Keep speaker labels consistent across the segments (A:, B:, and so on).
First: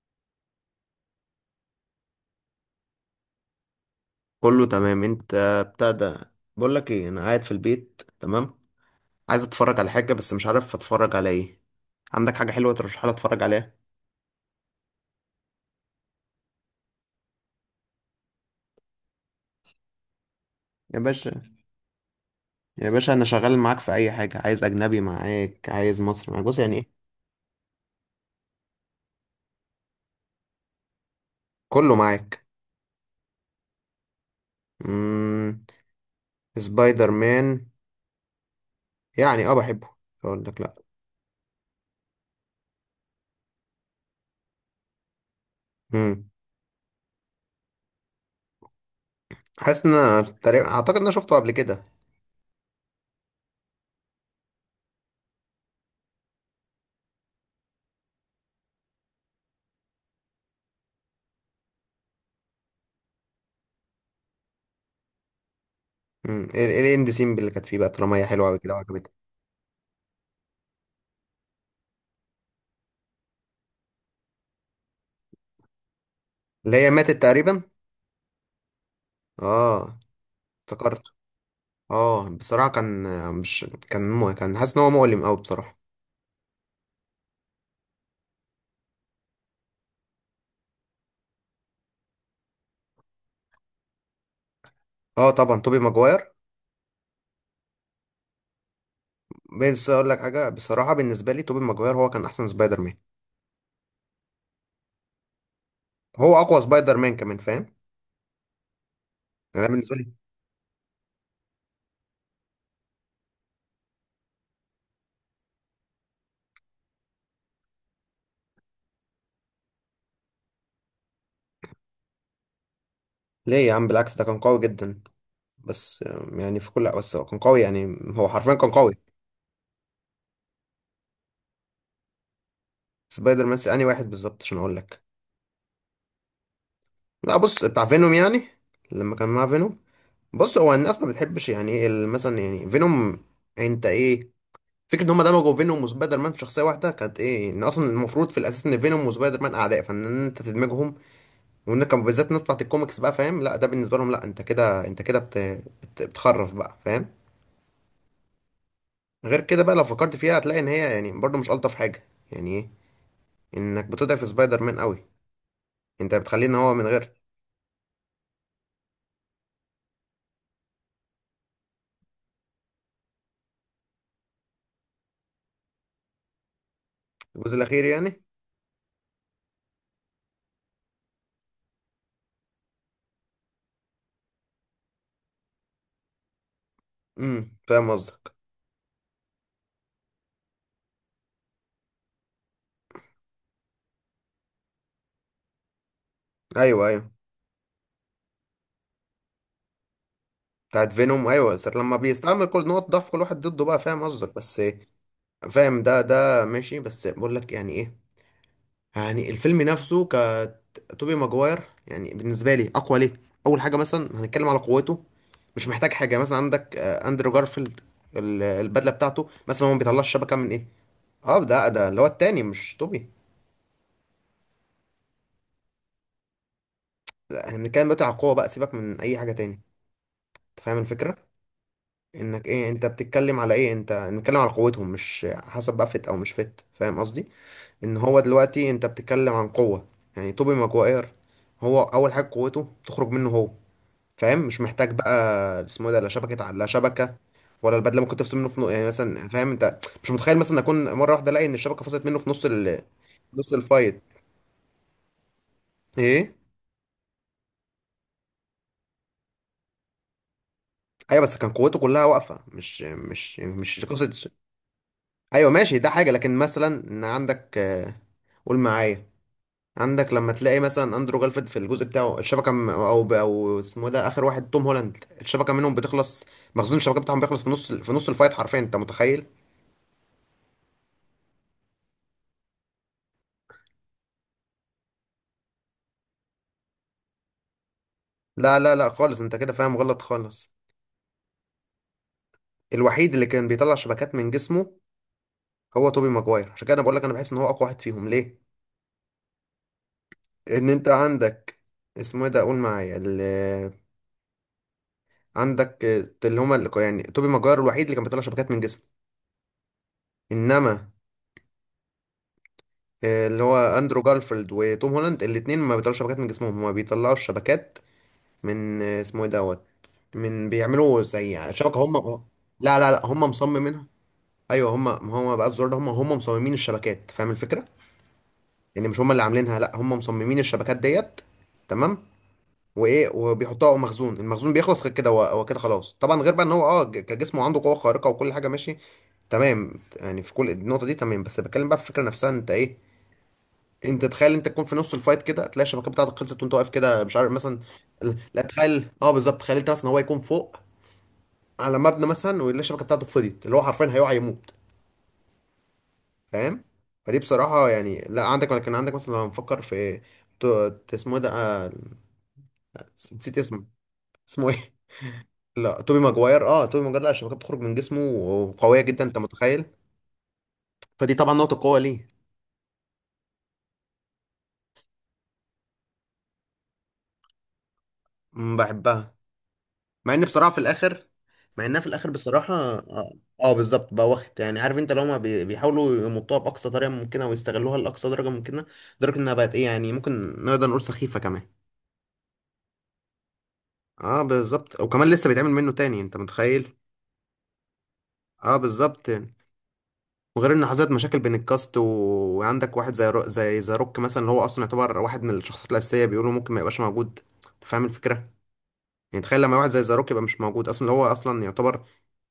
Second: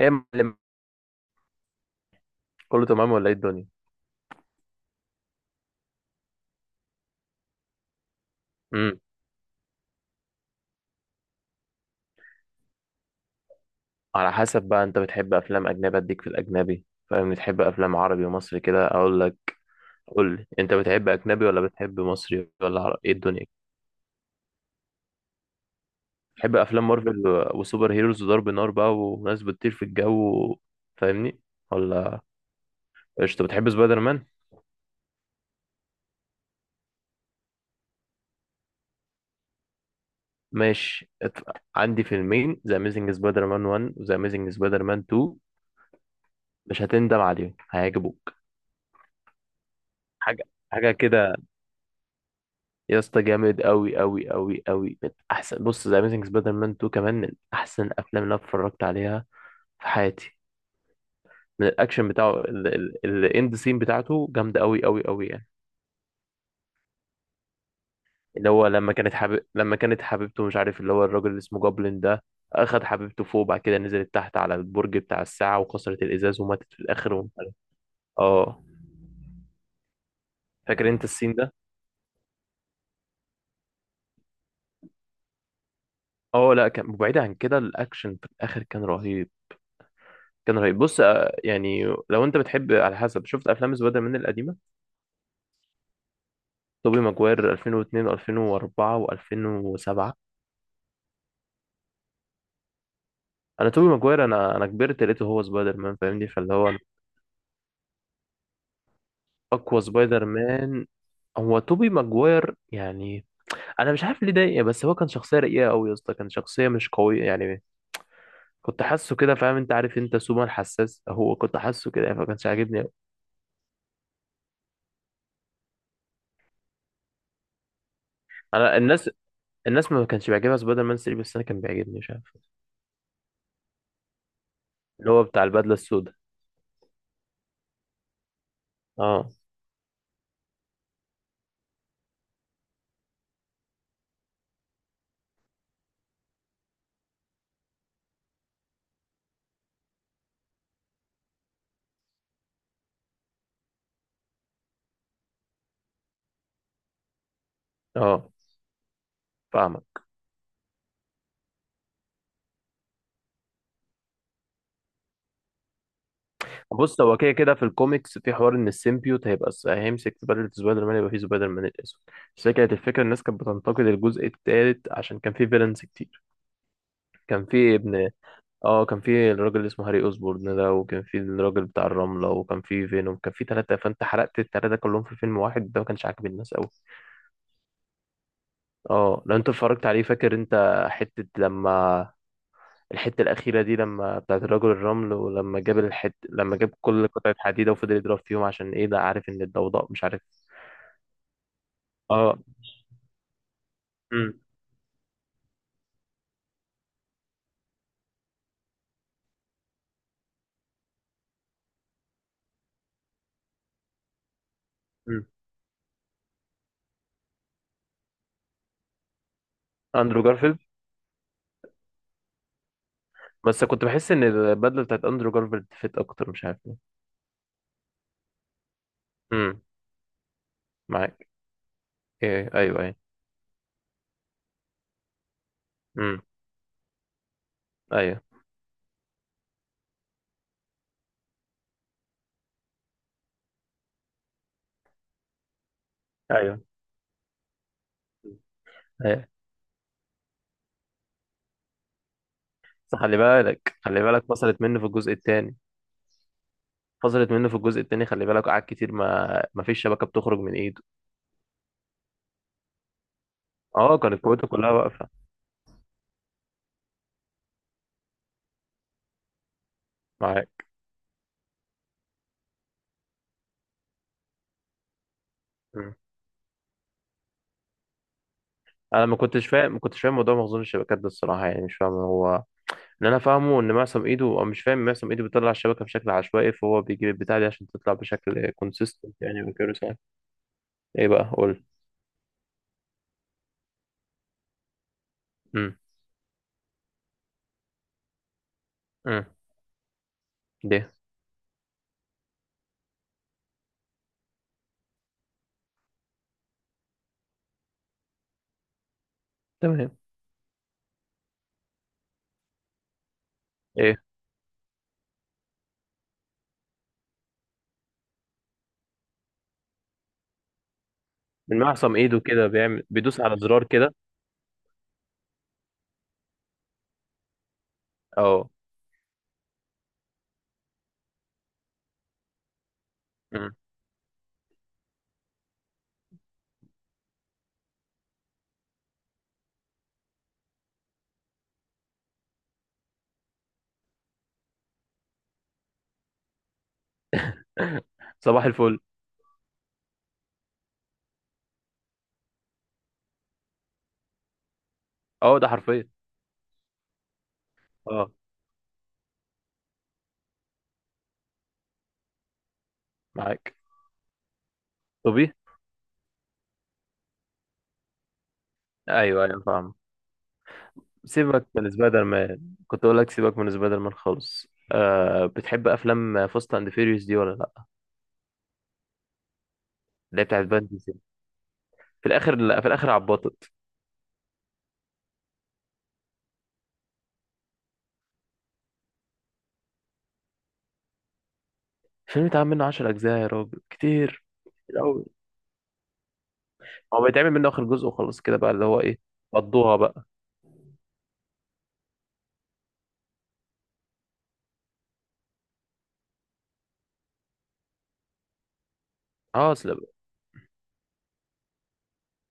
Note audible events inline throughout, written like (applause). A: ايه يا معلم. كله تمام ولا ايه الدنيا؟
B: كله تمام؟ انت بتاع ده. بقول لك ايه، انا قاعد في البيت تمام،
A: امم.
B: عايز اتفرج على حاجه بس مش عارف اتفرج على ايه. عندك حاجه حلوه ترشحها لي اتفرج عليها؟
A: على حسب بقى، انت بتحب افلام اجنبي اديك في الاجنبي، فاهم؟ بتحب افلام عربي ومصري كده اقول لك. قول لي، انت
B: يا
A: بتحب
B: باشا،
A: اجنبي ولا بتحب مصري ولا
B: يا
A: عربي؟
B: باشا
A: ايه
B: انا
A: الدنيا؟
B: شغال معاك في اي حاجه، عايز اجنبي معاك، عايز مصري معاك،
A: بتحب
B: بص يعني
A: افلام
B: ايه.
A: مارفل وسوبر هيروز وضرب نار بقى وناس بتطير في الجو، فاهمني؟
B: كله
A: ولا؟
B: معاك.
A: قشطه. بتحب سبايدر مان؟
B: امم سبايدر مان، يعني اه بحبه، مش هقول لك لا.
A: ماشي، عندي فيلمين، ذا اميزنج سبايدر مان 1 وذا اميزنج سبايدر مان 2.
B: امم
A: مش هتندم عليهم، هيعجبوك.
B: حاسس ان انا
A: حاجه،
B: تقريبا
A: حاجه
B: اعتقد ان انا
A: كده.
B: شفته قبل كده.
A: يا اسطى، جامد قوي قوي قوي قوي، من احسن، بص ذا اميزنج سبايدر مان 2 كمان من احسن افلام اللي انا اتفرجت عليها في حياتي. من الاكشن بتاعه، الاند سين بتاعته جامده قوي قوي قوي يعني.
B: ايه ايه الاند سين اللي كانت فيه بقى، طالما هي حلوه
A: اللي
B: قوي
A: هو
B: كده وعجبتك؟
A: لما كانت حبيبته، مش عارف، اللي هو الراجل اللي اسمه جوبلin ده اخد حبيبته فوق، بعد كده نزلت تحت على البرج بتاع الساعه وكسرت الازاز وماتت
B: اللي
A: في
B: هي ماتت
A: الاخر، ومش عارف.
B: تقريبا.
A: اه،
B: اه،
A: فاكر
B: افتكرت.
A: انت السين ده؟
B: اه بصراحة كان، مش كان مو... كان حاسس ان هو مؤلم قوي بصراحة.
A: اه لا، كان بعيد عن كده، الاكشن في الاخر كان رهيب. كان رهيب. بص، يعني لو انت بتحب، على حسب، شفت افلام سبايدر مان القديمه؟
B: اه طبعا توبي ماجواير.
A: توبي ماجواير 2002 و2004
B: بس اقول لك
A: و2007.
B: حاجة، بصراحة بالنسبة لي توبي ماجواير هو كان احسن سبايدر مان.
A: انا توبي ماجواير، انا كبرت لقيته هو سبايدر مان، فاهمني،
B: هو
A: فاللي
B: اقوى
A: هو أنا
B: سبايدر مان كمان، فاهم؟ يعني انا
A: اقوى
B: بالنسبة لي،
A: سبايدر مان هو توبي ماجواير يعني. انا مش عارف ليه ده، بس هو كان شخصيه رقيقه قوي يا اسطى، كان شخصيه مش قويه يعني. كنت حاسه كده، فاهم؟ انت عارف انت سوبر حساس، هو كنت حاسه كده فما كانش عاجبني أوي.
B: ليه يا عم؟ بالعكس ده كان قوي جدا. بس يعني في كل، بس هو كان قوي، يعني هو حرفيا كان
A: انا
B: قوي.
A: الناس الناس ما كانش بيعجبها سبايدر مان 3، بس انا كان بيعجبني، مش عارف.
B: سبايدر مان انهي واحد بالظبط عشان اقول لك؟
A: اللي هو بتاع البدله السوداء.
B: لا بص بتاع فينوم يعني، لما كان
A: اه،
B: مع فينوم. بص هو الناس ما بتحبش يعني ايه مثلا يعني فينوم، انت ايه، فكرة ان هم دمجوا فينوم وسبايدر مان في شخصية واحدة كانت ايه، ان اصلا المفروض في الاساس ان فينوم وسبايدر مان اعداء، فان إن انت تدمجهم، وان كان بالذات الناس بتاعت الكوميكس بقى، فاهم؟ لا ده بالنسبة لهم لا، انت كده، انت كده بتخرف بقى، فاهم؟
A: اه.
B: غير كده بقى، لو
A: فاهمك.
B: فكرت فيها هتلاقي ان هي يعني برضه مش الطف حاجة يعني ايه، انك بتضعف سبايدر مان قوي، انت بتخليه ان هو من
A: بص،
B: غير.
A: هو كده كده في الكوميكس في حوار ان السيمبيوت هيبقى هيمسك في بدلة سبايدر مان، يبقى فيه سبايدر مان الاسود. بس هي كانت الفكره، الناس كانت بتنتقد الجزء الثالث عشان كان فيه فيلنز كتير. كان
B: الجزء
A: فيه
B: الاخير
A: ابن.
B: يعني.
A: اه، كان فيه الراجل اللي اسمه هاري اوزبورن ده، وكان فيه الراجل بتاع الرمله، وكان فيه فينوم، كان فيه ثلاثه، فانت حرقت الثلاثه كلهم في فيلم واحد، ده ما كانش عاجب الناس قوي.
B: امم، فاهم قصدك.
A: اه، لو انت اتفرجت عليه، فاكر انت حته لما. الحتة الأخيرة دي، لما بتاعت الرجل الرمل، ولما جاب الحت لما جاب
B: ايوه
A: كل
B: ايوه،
A: قطعة حديدة وفضل يضرب فيهم عشان إيه، ده عارف إن الضوضاء، مش عارف.
B: بتاعت فينوم، ايوه ساعة لما
A: آه.
B: بيستعمل كل نقط ضعف كل واحد ضده بقى، فاهم قصدك
A: أمم.
B: بس فاهم، ده ماشي، بس بقول لك يعني ايه، يعني الفيلم نفسه كتوبي ماجواير، يعني بالنسبه لي اقوى ليه. اول حاجه مثلا هنتكلم على قوته،
A: أمم.
B: مش محتاج حاجه، مثلا عندك اندرو جارفيلد، البدله بتاعته مثلا، هو ما بيطلعش
A: أندرو
B: شبكه من
A: جارفيلد.
B: ايه. اه ده اللي هو التاني، مش توبي.
A: بس كنت بحس إن البدلة بتاعت أندرو جارفيلد فيت أكتر، مش عارف ليه.
B: لا هنتكلم دلوقتي على القوه بقى، سيبك من اي حاجه تاني.
A: أمم.
B: انت فاهم الفكره،
A: معاك.
B: انك
A: إيه،
B: ايه،
A: أيوه،
B: انت
A: أيوه.
B: بتتكلم على ايه، انت بنتكلم على قوتهم مش حسب بقى فت او
A: أمم.
B: مش فت، فاهم قصدي؟ ان هو
A: أيوه،
B: دلوقتي انت بتتكلم عن قوه. يعني توبي ماجواير، هو اول حاجه قوته تخرج منه هو، فاهم؟ مش محتاج بقى اسمه إيه ده، لا
A: أيوه،
B: لا شبكه، ولا البدله ممكن تفصل منه في نص يعني
A: أيوه،
B: مثلا، فاهم؟ انت مش متخيل مثلا اكون مره واحده الاقي ان الشبكه فصلت منه في نص
A: بس خلي
B: نص
A: بالك،
B: الفايت،
A: خلي بالك، فصلت منه في الجزء التاني.
B: ايه.
A: فصلت منه في الجزء التاني، خلي بالك، قعد كتير، ما فيش شبكة بتخرج من إيده.
B: ايوه بس كان قوته كلها واقفه مش
A: آه، كانت
B: قصه.
A: قوته كلها واقفة.
B: ايوه ماشي، ده حاجه، لكن مثلا ان عندك قول معايا، عندك لما
A: معاك.
B: تلاقي مثلا اندرو جالفيد في الجزء بتاعه الشبكه م- او ب- او اسمه إيه ده، اخر واحد توم هولاند الشبكه منهم
A: إمم.
B: بتخلص. مخزون الشبكه بتاعهم بيخلص في نص، في نص الفايت، حرفيا انت
A: انا
B: متخيل؟
A: ما كنتش فاهم موضوع مخزون الشبكات ده، الصراحه يعني مش فاهم. هو اللي انا فاهمه ان معصم ايده، او مش فاهم، معصم ايده بيطلع الشبكه بشكل عشوائي، فهو بيجيب البتاع دي عشان تطلع بشكل
B: لا
A: كونسيستنت
B: خالص، انت
A: يعني،
B: كده
A: وكده
B: فاهم
A: ساعة.
B: غلط خالص.
A: ايه بقى؟ قول.
B: الوحيد اللي كان بيطلع شبكات من جسمه
A: امم،
B: هو توبي ماجواير، عشان كده انا بقول لك انا بحس ان هو اقوى واحد فيهم ليه.
A: امم.
B: ان انت
A: ده
B: عندك اسمه ايه ده، قول معايا عندك اللي هما اللي يعني توبي ماجواير الوحيد اللي كان بيطلع شبكات من جسمه.
A: تمام.
B: انما اللي هو اندرو
A: ايه.
B: جارفيلد وتوم هولاند الاتنين ما بيطلعوش شبكات من جسمهم، هما بيطلعوا شبكات من اسمه ايه دوت، من بيعملوا زي
A: من
B: شبكه
A: معصم
B: هم.
A: ايده كده،
B: لا
A: بيعمل
B: لا لا هم
A: بيدوس على زرار
B: مصممينها.
A: كده.
B: ايوه هم، ما هو بقى الزرار ده، هم مصممين الشبكات، فاهم الفكره؟
A: اه.
B: يعني مش هم اللي عاملينها، لا هم مصممين الشبكات ديت، تمام؟ وايه
A: مم.
B: وبيحطوها على مخزون، المخزون بيخلص. غير كده هو كده خلاص طبعا، غير بقى ان هو اه كجسمه عنده قوه خارقه وكل حاجه ماشي تمام، يعني في كل النقطه دي تمام. بس بتكلم بقى في الفكره نفسها، انت ايه، انت تخيل انت تكون في نص الفايت كده تلاقي الشبكه بتاعتك خلصت وانت واقف كده مش عارف مثلا.
A: (laughs)
B: لا
A: صباح الفل.
B: تخيل، اه بالظبط، تخيل انت مثلا هو يكون فوق على مبنى مثلا ويلاقي الشبكه بتاعته فضيت، اللي هو حرفيا هيقع يموت،
A: اه، ده حرفيا.
B: فاهم؟ فدي بصراحه يعني،
A: اه.
B: لا عندك كان عندك مثلا، لو هنفكر في ت- اسمه إيه ده، نسيت
A: معاك.
B: اسمه، اسمه ايه.
A: طبي.
B: لا توبي ماجواير، اه توبي ماجواير، لا الشبكات بتخرج من جسمه وقويه جدا، انت
A: ايوه، ايوه،
B: متخيل؟
A: فاهم.
B: فدي طبعا
A: سيبك
B: نقطه
A: من
B: قوه
A: سبايدر
B: ليه.
A: مان، كنت اقول لك، سيبك من سبايدر مان خالص. آه، بتحب افلام فاست اند فيريوس دي ولا لا؟
B: بحبها، مع
A: اللي هي
B: ان
A: بتاعت
B: بصراحه في
A: فان ديزل.
B: الاخر، مع انها في
A: في
B: الاخر
A: الاخر،
B: بصراحه
A: لا، في الاخر
B: اه,
A: عبطت.
B: آه بالظبط بقى، واخد يعني عارف انت، لو هما بيحاولوا يمطوها باقصى طريقه ممكنه ويستغلوها لاقصى درجه ممكنه، لدرجه انها بقت ايه يعني، ممكن نقدر نقول سخيفه كمان.
A: الفيلم اتعمل منه 10 اجزاء يا راجل،
B: اه
A: كتير. كتير
B: بالظبط،
A: قوي.
B: وكمان لسه بيتعمل منه تاني، انت متخيل؟
A: هو بيتعمل منه اخر جزء وخلاص كده بقى،
B: اه
A: اللي هو ايه،
B: بالظبط.
A: قضوها بقى.
B: وغير ان حصلت مشاكل بين الكاست و... وعندك واحد زي ذا روك مثلا، اللي هو اصلا يعتبر واحد من الشخصيات الاساسيه، بيقولوا ممكن ما يبقاش موجود. انت فاهم الفكره، يعني تخيل
A: اه،
B: لما واحد
A: اصل
B: زي
A: بقى.
B: ذا روك يبقى مش موجود اصلا، اللي هو اصلا يعتبر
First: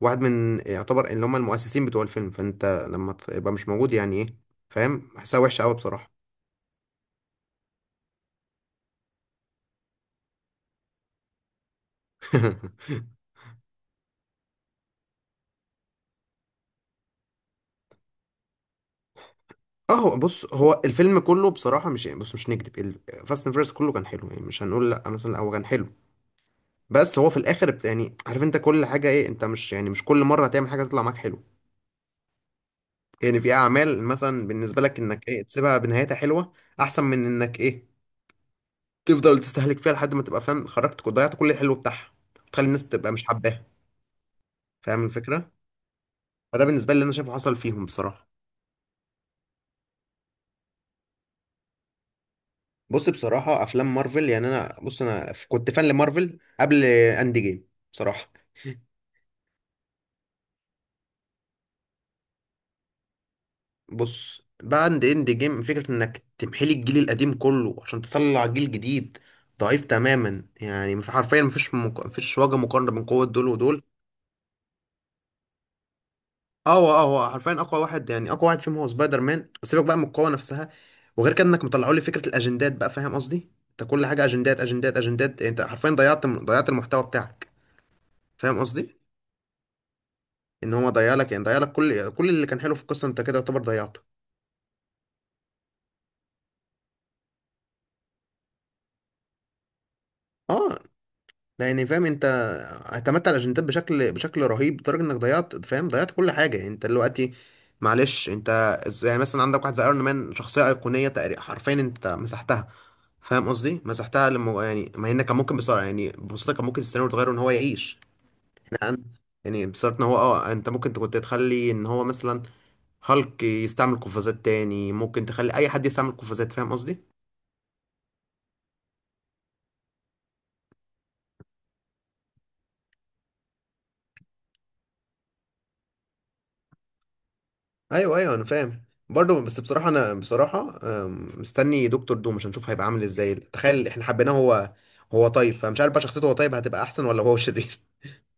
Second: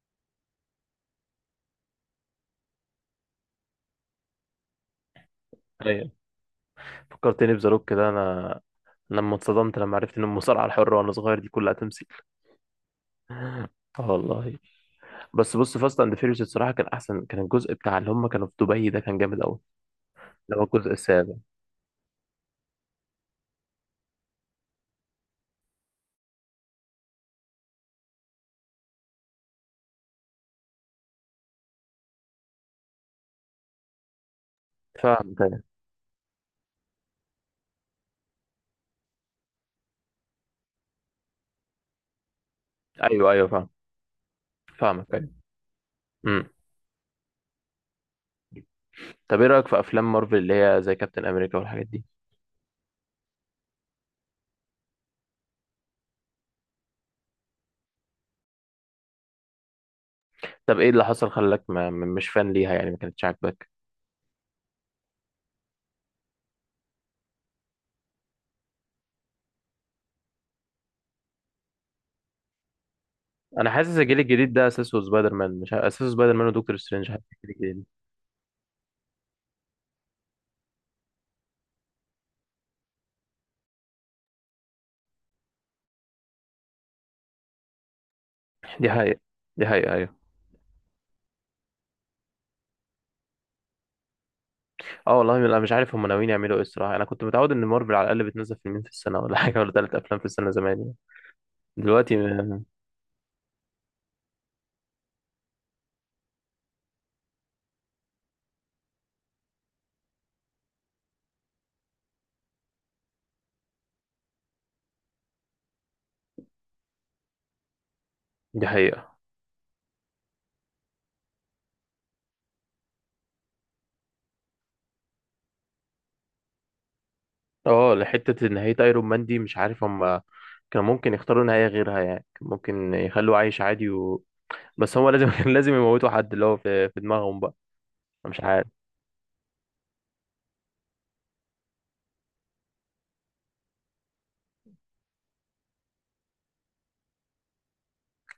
B: واحد من، يعتبر اللي هم المؤسسين بتوع الفيلم، فانت لما تبقى مش موجود يعني ايه، فاهم؟ حاسها وحشه قوي
A: ايوه،
B: بصراحه. (laughs)
A: فكرتني بذا روك كده انا. لما اتصدمت، لما عرفت ان المصارعه الحره وانا صغير دي كلها تمثيل. اه والله. بس بص، فاست اند فيريوس الصراحه كان احسن، كان الجزء بتاع اللي هم كانوا في دبي ده كان جامد قوي.
B: اه هو بص،
A: اللي هو
B: هو
A: الجزء
B: الفيلم
A: السابع.
B: كله بصراحه مش يعني، بص مش نكدب، فاست اند فيرس كله كان حلو، يعني مش هنقول لا مثلا هو كان حلو، بس هو في الاخر يعني عارف انت كل حاجه ايه، انت مش يعني مش كل مره هتعمل حاجه تطلع معاك حلو. يعني في اعمال مثلا بالنسبه لك انك
A: فاهمك.
B: ايه
A: أيوة.
B: تسيبها بنهايتها حلوه، احسن من انك ايه تفضل تستهلك فيها لحد ما تبقى فاهم خرجت وضيعت كل الحلو بتاعها وتخلي الناس تبقى مش
A: ايوه، ايوه،
B: حباها،
A: فاهم.
B: فاهم
A: فاهمك، ايوه.
B: الفكره؟
A: امم.
B: فده بالنسبه لي اللي انا شايفه حصل فيهم بصراحه.
A: طب، ايه رايك في افلام مارفل اللي هي زي كابتن امريكا والحاجات دي؟
B: بص بصراحه افلام مارفل يعني انا بص، انا كنت فان لمارفل قبل اند جيم بصراحه.
A: طب، ايه اللي حصل خلاك ما م- مش فان ليها يعني، ما كانتش عاجباك؟
B: بص بعد اند جيم فكرة انك تمحلي الجيل القديم كله عشان تطلع جيل جديد ضعيف تماما، يعني حرفيا مفيش مفيش وجه مقارنة بين قوة دول
A: انا
B: ودول.
A: حاسس الجيل الجديد ده اساسه سبايدر مان، مش ع- اساسه سبايدر مان ودكتور
B: اه هو، اه
A: سترينج، حاسس
B: هو حرفيا
A: الجيل
B: اقوى
A: الجديد.
B: واحد، يعني اقوى واحد فيهم هو سبايدر مان، سيبك بقى من القوه نفسها. وغير كده انك مطلعوا لي فكره الاجندات بقى، فاهم قصدي؟ انت كل حاجه اجندات اجندات اجندات، يعني انت حرفيا ضيعت المحتوى بتاعك، فاهم
A: دي
B: قصدي؟
A: حقيقة. دي حقيقة، ايوه.
B: ان هو ضيع لك، يعني ضيع لك كل اللي كان حلو في القصه، انت كده يعتبر ضيعته.
A: اه والله، انا مش عارف هم ناويين يعملوا ايه الصراحة. انا كنت متعود ان مارفل على الاقل بتنزل فيلمين في السنة ولا حاجة، ولا ثلاث افلام في السنة
B: اه
A: زمان يعني.
B: يعني فاهم
A: دلوقتي
B: انت،
A: م-
B: اعتمدت على الاجندات بشكل رهيب لدرجه انك ضيعت، فاهم ضيعت كل حاجه، يعني انت دلوقتي معلش. انت يعني مثلا عندك واحد زي ايرون مان، شخصيه ايقونيه تقريبا، حرفيا انت مسحتها، فاهم قصدي؟ مسحتها لما يعني، ما هنا كان ممكن بسرعه يعني ببساطه كان ممكن السيناريو يتغير ان هو يعيش
A: دي
B: يعني.
A: حقيقة.
B: يعني بصراحه ان هو اه، انت ممكن كنت تخلي ان هو مثلا هالك يستعمل قفازات تاني، ممكن تخلي اي حد يستعمل قفازات، فاهم قصدي؟
A: اه، لحتة نهاية ايرون مان دي مش عارف هم. كان ممكن يختاروا نهاية غيرها يعني، كان ممكن يخلوه عايش عادي و. بس هو لازم (laughs) كان لازم يموتوا حد، اللي هو في دماغهم بقى.
B: ايوه ايوه
A: مش
B: انا
A: عارف.
B: فاهم برضه، بس بصراحه انا بصراحه مستني دكتور دوم عشان نشوف هيبقى عامل ازاي، تخيل احنا حبيناه هو، هو طيب، فمش عارف بقى شخصيته، هو طيب هتبقى احسن ولا هو شرير.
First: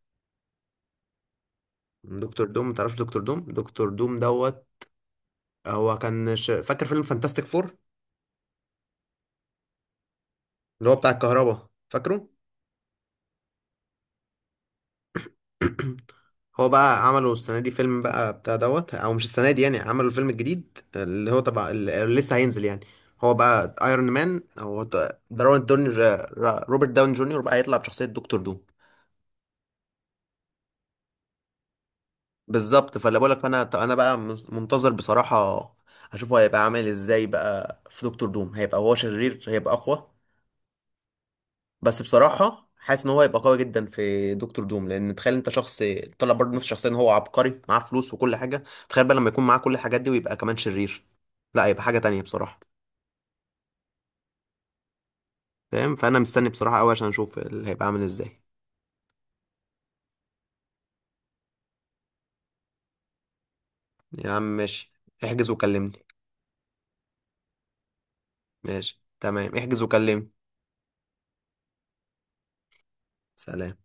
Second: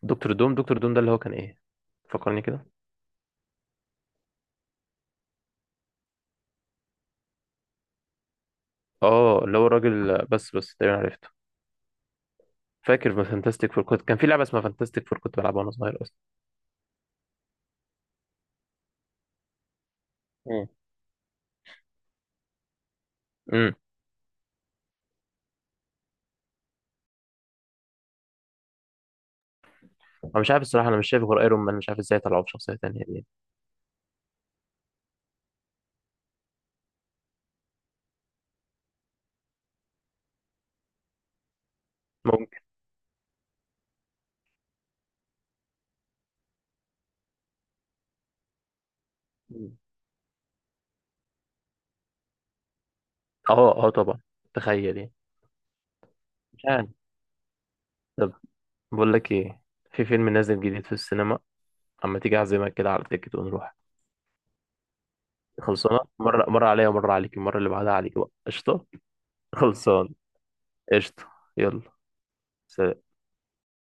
A: دكتور دوم؟ دكتور دوم ده اللي هو كان ايه؟
B: (laughs)
A: فكرني
B: دكتور دوم
A: كده.
B: متعرفش؟ دكتور دوم، دكتور دوم دوت، هو كان فاكر فيلم فانتاستيك فور؟
A: اه، اللي هو الراجل، بس
B: اللي هو
A: تقريبا
B: بتاع
A: عرفته.
B: الكهرباء، فاكره؟
A: فاكر في فانتاستيك فور، كان في لعبه اسمها فانتاستيك فور كنت بلعبها وانا صغير
B: (clears throat)
A: اصلا.
B: هو بقى عملوا السنة دي فيلم بقى بتاع دوت، او مش السنة دي يعني، عملوا الفيلم
A: مم.
B: الجديد اللي هو تبع اللي لسه هينزل يعني، هو بقى
A: امم.
B: ايرون مان او دارون دوني، روبرت داون جونيور بقى هيطلع بشخصية دكتور دوم.
A: انا مش عارف الصراحه، انا مش شايف غير ايرون مان، مش عارف ازاي طلعوا بشخصيه
B: بالظبط،
A: تانية
B: فاللي
A: يعني.
B: بقولك، فانا انا بقى منتظر بصراحة اشوفه هيبقى عامل ازاي بقى في دكتور دوم، هيبقى هو شرير، هيبقى اقوى. بس
A: ممكن.
B: بصراحة حاسس ان هو هيبقى قوي جدا في دكتور دوم، لان تخيل انت شخص طلع برضه نفس الشخصية، ان هو عبقري معاه فلوس وكل حاجة، تخيل بقى لما يكون معاه كل
A: مم.
B: الحاجات دي ويبقى كمان شرير، لا هيبقى حاجة تانية بصراحة.
A: اه، اه، طبعا. تخيل يعني.
B: فاهم؟ فانا مستني
A: مش
B: بصراحة
A: عارف.
B: قوي عشان اشوف اللي هيبقى عامل
A: طب،
B: ازاي.
A: بقول لك ايه، في فيلم نازل جديد في السينما، اما تيجي اعزمك كده على تيكت ونروح.
B: يا عم ماشي، احجز وكلمني.
A: خلصانه، مره، مره عليا ومره عليك، المره اللي بعدها عليك بقى، قشطه.
B: ماشي تمام، احجز
A: خلصان.
B: وكلمني.
A: قشطه. يلا. سلام.
B: سلام.